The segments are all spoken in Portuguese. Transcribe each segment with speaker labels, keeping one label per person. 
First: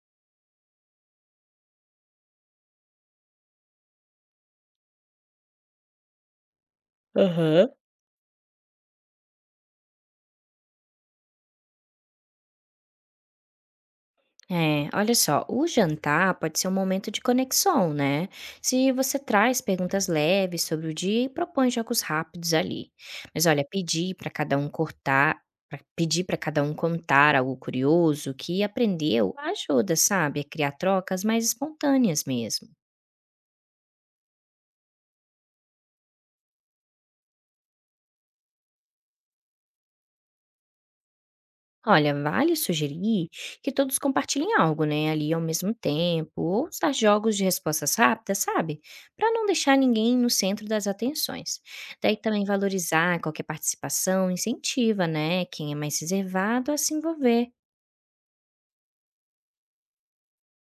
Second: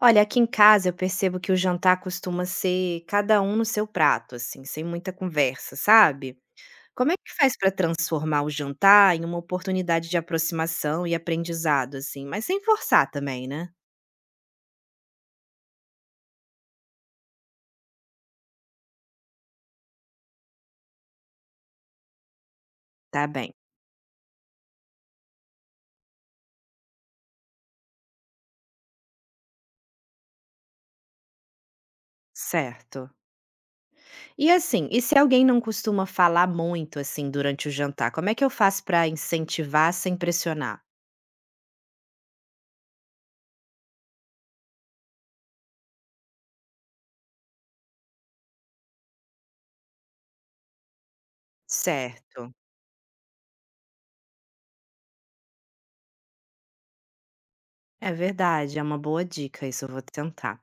Speaker 1: Olha, aqui em casa eu percebo que o jantar costuma ser cada um no seu prato, assim, sem muita conversa, sabe? Como é que faz
Speaker 2: Aham.
Speaker 1: para transformar o jantar em uma oportunidade de aproximação e aprendizado, assim, mas sem forçar também, né?
Speaker 2: É, olha só, o jantar pode ser um momento de conexão, né? Se você traz perguntas leves sobre o dia e propõe jogos rápidos ali.
Speaker 1: Tá
Speaker 2: Mas
Speaker 1: bem,
Speaker 2: olha, pedir para cada um cortar, pedir para cada um contar algo curioso que aprendeu ajuda, sabe, a criar trocas mais espontâneas mesmo.
Speaker 1: certo. E assim, e se alguém não costuma falar muito, assim, durante o jantar, como é que eu faço para incentivar sem pressionar?
Speaker 2: Olha, vale sugerir que todos compartilhem algo, né, ali ao mesmo tempo, ou usar jogos de respostas rápidas, sabe? Para não deixar ninguém no centro das atenções. Daí também
Speaker 1: Certo.
Speaker 2: valorizar qualquer participação, incentiva, né, quem é mais reservado a se envolver.
Speaker 1: É verdade, é uma boa dica, isso eu vou tentar.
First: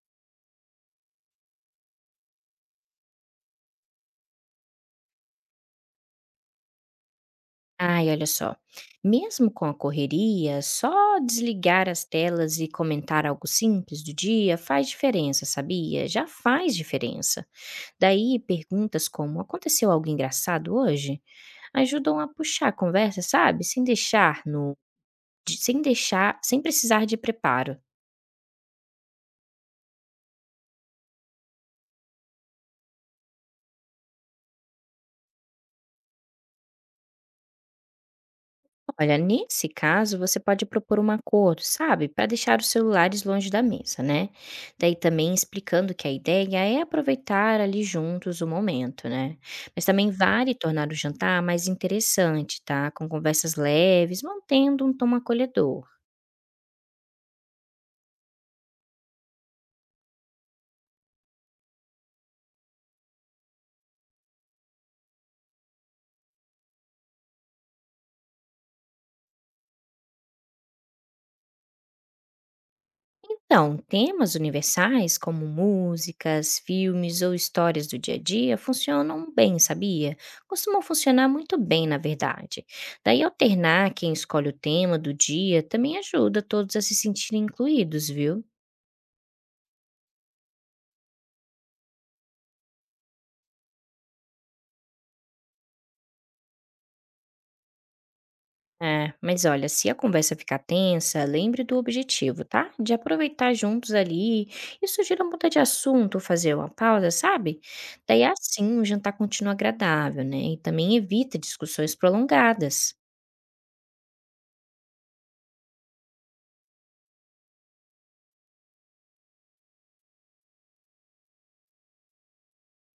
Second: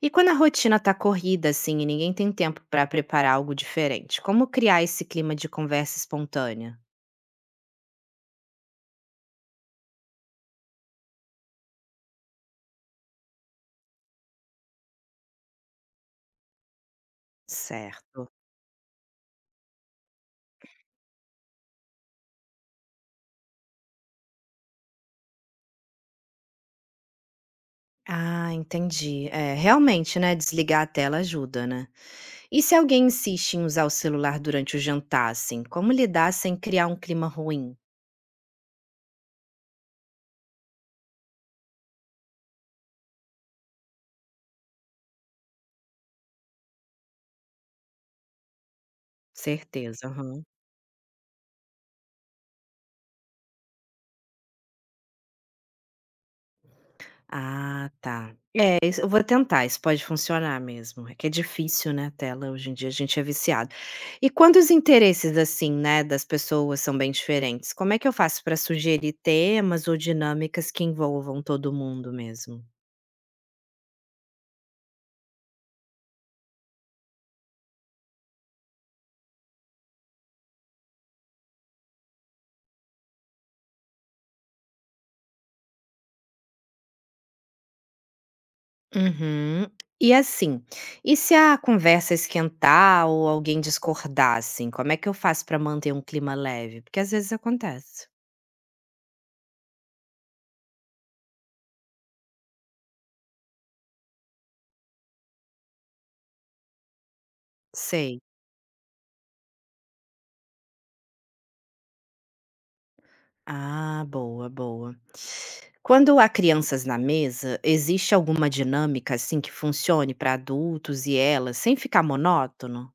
Speaker 1: E quando a rotina tá corrida, assim, e ninguém tem tempo pra preparar algo diferente, como criar esse clima de conversa espontânea?
Speaker 2: Ai, olha só, mesmo com a correria, só desligar as telas e comentar algo simples do dia faz diferença, sabia? Já faz diferença.
Speaker 1: Certo.
Speaker 2: Daí perguntas como: aconteceu algo engraçado hoje? Ajudam a puxar a conversa, sabe, sem deixar no de sem deixar sem precisar de preparo.
Speaker 1: Ah, entendi. É, realmente, né? Desligar a tela ajuda, né? E se alguém insiste em usar o celular durante o jantar, assim, como lidar sem criar um clima ruim?
Speaker 2: Olha, nesse caso, você pode propor um acordo, sabe, para deixar os celulares longe da mesa, né. Daí também explicando que a ideia é aproveitar ali juntos o momento, né. Mas
Speaker 1: Certeza,
Speaker 2: também
Speaker 1: aham.
Speaker 2: vale tornar o jantar mais interessante, tá, com conversas leves, mantendo um tom acolhedor.
Speaker 1: Ah, tá. É, isso eu vou tentar, isso pode funcionar mesmo. É que é difícil, né, tela, hoje em dia a gente é viciado. E quando os interesses, assim, né, das pessoas são bem diferentes, como é que eu faço para sugerir temas ou dinâmicas que envolvam todo mundo mesmo?
Speaker 2: Então, temas universais como músicas, filmes ou histórias do dia a dia funcionam bem, sabia? Costumam funcionar muito bem, na verdade. Daí, alternar quem escolhe o tema do dia também ajuda todos a se sentirem incluídos, viu?
Speaker 1: Uhum. E assim, e se a conversa esquentar ou alguém discordar, assim, como é que eu faço para manter um clima leve? Porque às vezes acontece.
Speaker 2: É, mas olha, se a conversa ficar tensa, lembre do objetivo, tá? De aproveitar juntos ali e sugira mudar de assunto, fazer uma pausa, sabe?
Speaker 1: Sei.
Speaker 2: Daí assim o jantar continua agradável, né? E também evita discussões prolongadas.
Speaker 1: Ah, boa, boa. Quando há crianças na mesa, existe alguma dinâmica assim que funcione para adultos e elas, sem ficar monótono?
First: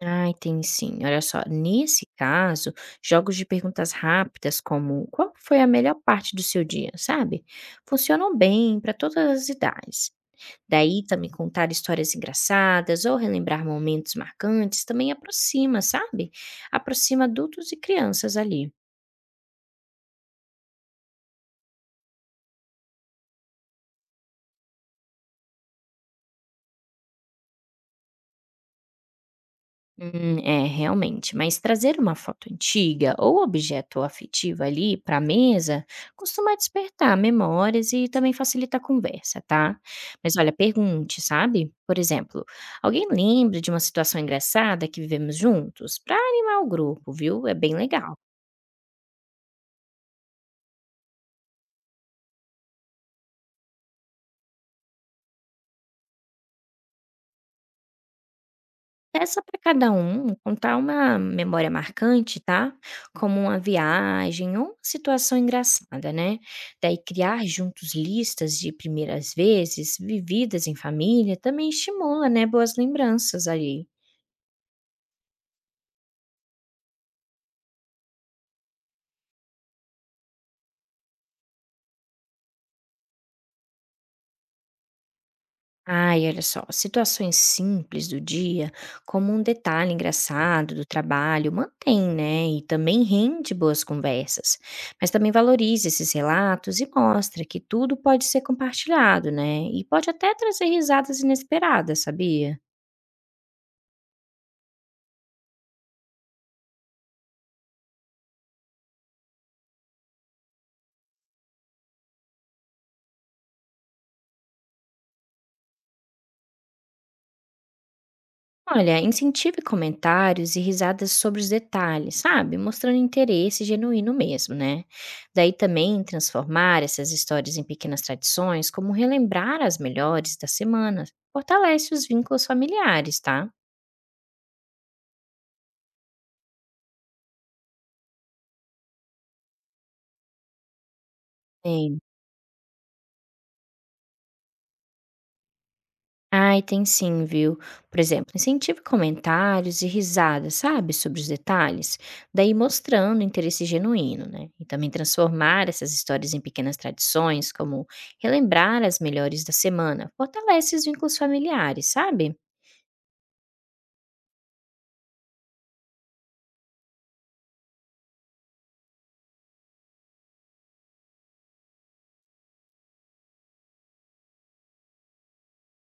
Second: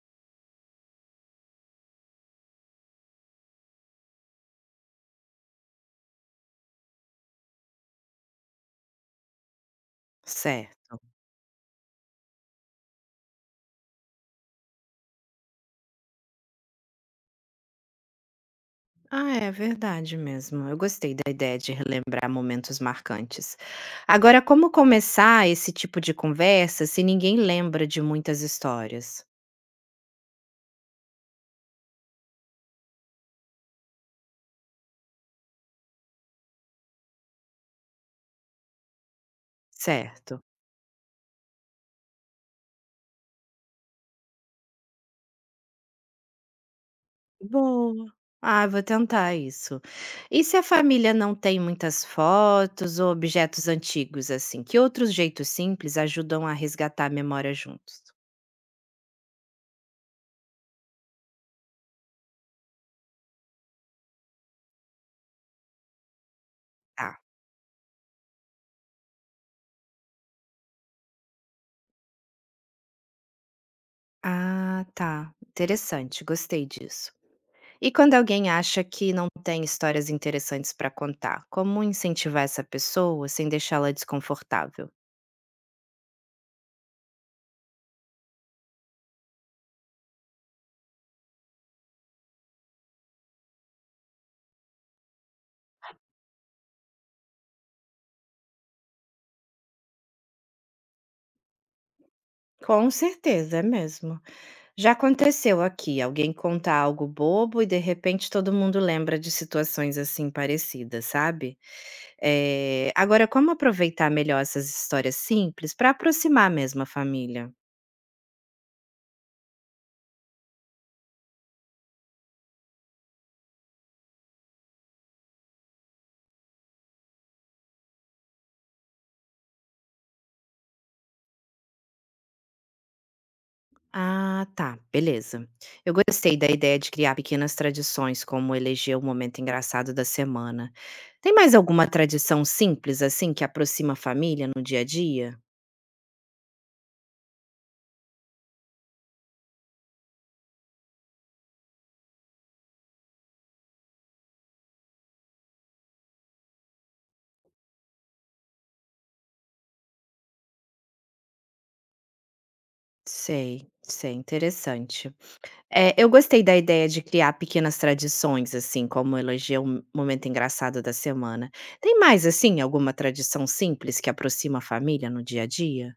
Speaker 2: Ai, tem sim. Olha só, nesse caso, jogos de perguntas rápidas, como qual foi a melhor parte do seu dia, sabe? Funcionam bem para todas as idades.
Speaker 1: Certo.
Speaker 2: Daí também contar histórias engraçadas ou relembrar momentos marcantes também aproxima, sabe? Aproxima adultos e crianças ali.
Speaker 1: Ah, é verdade mesmo. Eu gostei da ideia de relembrar momentos marcantes. Agora, como começar esse tipo de conversa se ninguém lembra de muitas histórias?
Speaker 2: É, realmente, mas trazer uma foto antiga ou objeto afetivo ali para a mesa costuma despertar memórias e também facilita a conversa, tá? Mas
Speaker 1: Certo.
Speaker 2: olha, pergunte, sabe? Por exemplo, alguém lembra de uma situação engraçada que vivemos juntos? Para animar o grupo, viu? É bem
Speaker 1: Boa.
Speaker 2: legal.
Speaker 1: Ah, vou tentar isso. E se a família não tem muitas fotos ou objetos antigos assim, que outros jeitos simples ajudam a resgatar a memória juntos?
Speaker 2: Peça para cada um contar uma memória marcante, tá? Como uma viagem ou uma situação engraçada, né? Daí
Speaker 1: Tá.
Speaker 2: criar juntos listas de primeiras vezes vividas em família também estimula, né, boas lembranças ali.
Speaker 1: Ah, tá. Interessante, gostei disso. E quando alguém acha que não tem histórias interessantes para contar, como incentivar essa pessoa sem deixá-la desconfortável?
Speaker 2: Ai, olha só, situações simples do dia, como um detalhe engraçado do trabalho, mantém, né? E também rende boas conversas. Mas também valorize esses relatos e mostra que tudo pode ser compartilhado, né? E pode até trazer risadas inesperadas, sabia?
Speaker 1: Com certeza, é mesmo. Já aconteceu aqui, alguém conta algo bobo e de repente todo mundo lembra de situações assim parecidas, sabe? Eh, agora, como aproveitar melhor essas histórias simples para aproximar mesmo a família?
Speaker 2: Olha, incentive comentários e risadas sobre os detalhes, sabe? Mostrando interesse genuíno mesmo, né? Daí também transformar essas histórias em pequenas tradições, como relembrar as melhores da semana, fortalece os vínculos familiares, tá?
Speaker 1: Ah, tá, beleza. Eu gostei da ideia de criar pequenas tradições, como eleger o momento engraçado da semana. Tem mais alguma
Speaker 2: É,
Speaker 1: tradição simples assim que aproxima a família no dia a dia?
Speaker 2: Ai, tem sim, viu? Por exemplo, incentive comentários e risadas, sabe, sobre os detalhes, daí mostrando interesse genuíno, né? E também transformar essas histórias em pequenas tradições, como relembrar as melhores da semana, fortalece os vínculos familiares, sabe?
Speaker 1: Sei, sei, interessante. É, eu gostei da ideia de criar pequenas tradições, assim, como elogiar um momento engraçado da semana. Tem mais, assim, alguma tradição simples que aproxima a família no dia a dia?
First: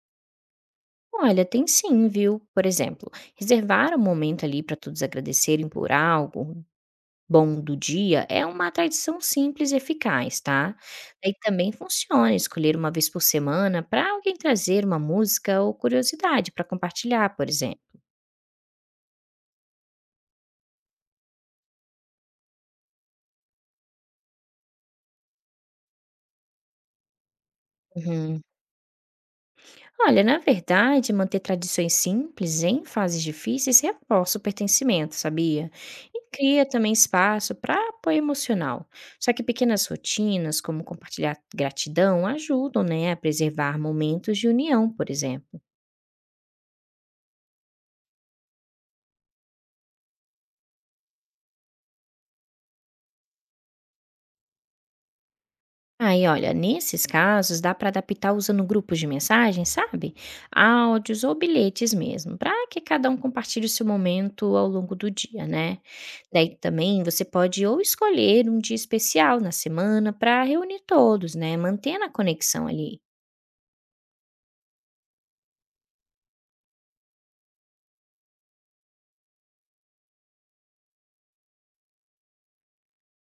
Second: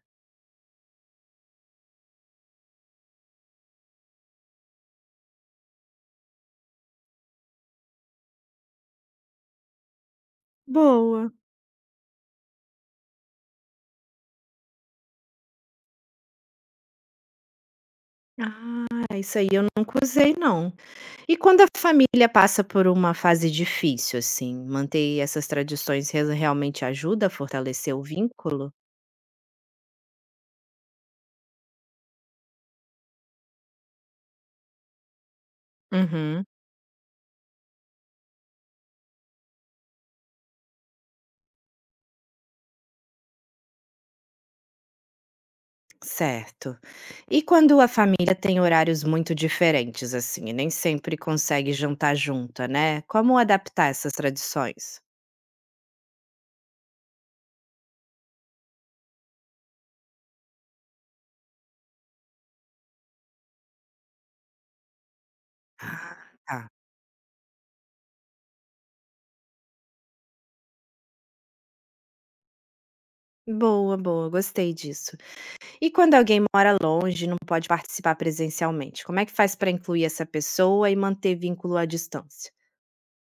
Speaker 2: Olha, tem sim, viu? Por exemplo, reservar um momento ali para todos agradecerem por algo, bom do dia é uma tradição simples e eficaz, tá?
Speaker 1: Boa.
Speaker 2: Aí também funciona escolher uma vez por semana para alguém trazer uma música ou curiosidade para compartilhar, por exemplo.
Speaker 1: Ah, isso aí eu nunca usei, não. E quando a família passa por uma fase difícil, assim, manter essas tradições realmente ajuda a fortalecer o
Speaker 2: Uhum.
Speaker 1: vínculo?
Speaker 2: Olha, na verdade, manter tradições simples em fases difíceis reforça o pertencimento, sabia? E
Speaker 1: Uhum.
Speaker 2: cria também espaço para apoio emocional. Só que pequenas rotinas, como compartilhar gratidão, ajudam, né, a preservar momentos de união, por exemplo.
Speaker 1: Certo. E quando a família tem horários muito diferentes, assim, e nem sempre consegue jantar junta, né? Como adaptar essas tradições?
Speaker 2: Aí, olha, nesses casos dá para adaptar usando grupos de mensagem, sabe? Áudios ou bilhetes mesmo, para que cada um compartilhe o seu momento ao longo do dia, né?
Speaker 1: Ah,
Speaker 2: Daí
Speaker 1: tá.
Speaker 2: também você pode ou escolher um dia especial na semana para reunir todos, né? Mantendo a conexão ali.
Speaker 1: Boa, boa, gostei disso. E quando alguém mora longe e não pode participar presencialmente, como é que faz para incluir essa pessoa e manter vínculo à distância?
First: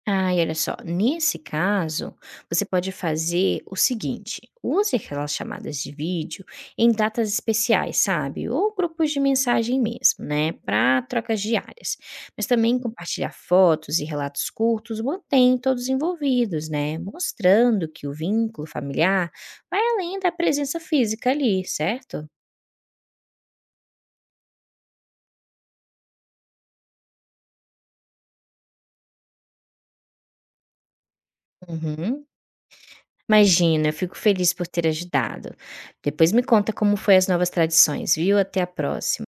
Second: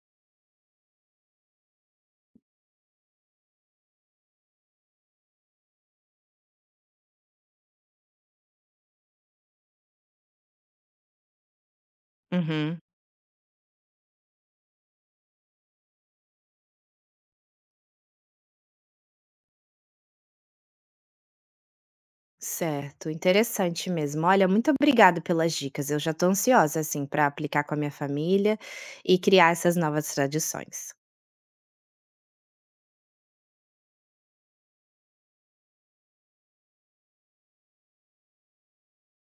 Speaker 2: Ah, e olha só, nesse caso, você pode fazer o seguinte: use aquelas chamadas de vídeo em datas especiais, sabe? Ou grupos de mensagem mesmo, né? Para trocas diárias. Mas também
Speaker 1: Uhum.
Speaker 2: compartilhar fotos e relatos curtos mantém todos envolvidos, né? Mostrando que o vínculo familiar vai além da presença física ali, certo?
Speaker 1: Certo, interessante mesmo. Olha, muito obrigado pelas dicas. Eu já estou ansiosa assim para aplicar com a minha família e criar essas novas tradições.
Speaker 2: Uhum. Imagina, eu fico feliz por ter ajudado. Depois me conta como foi as novas tradições, viu? Até a próxima.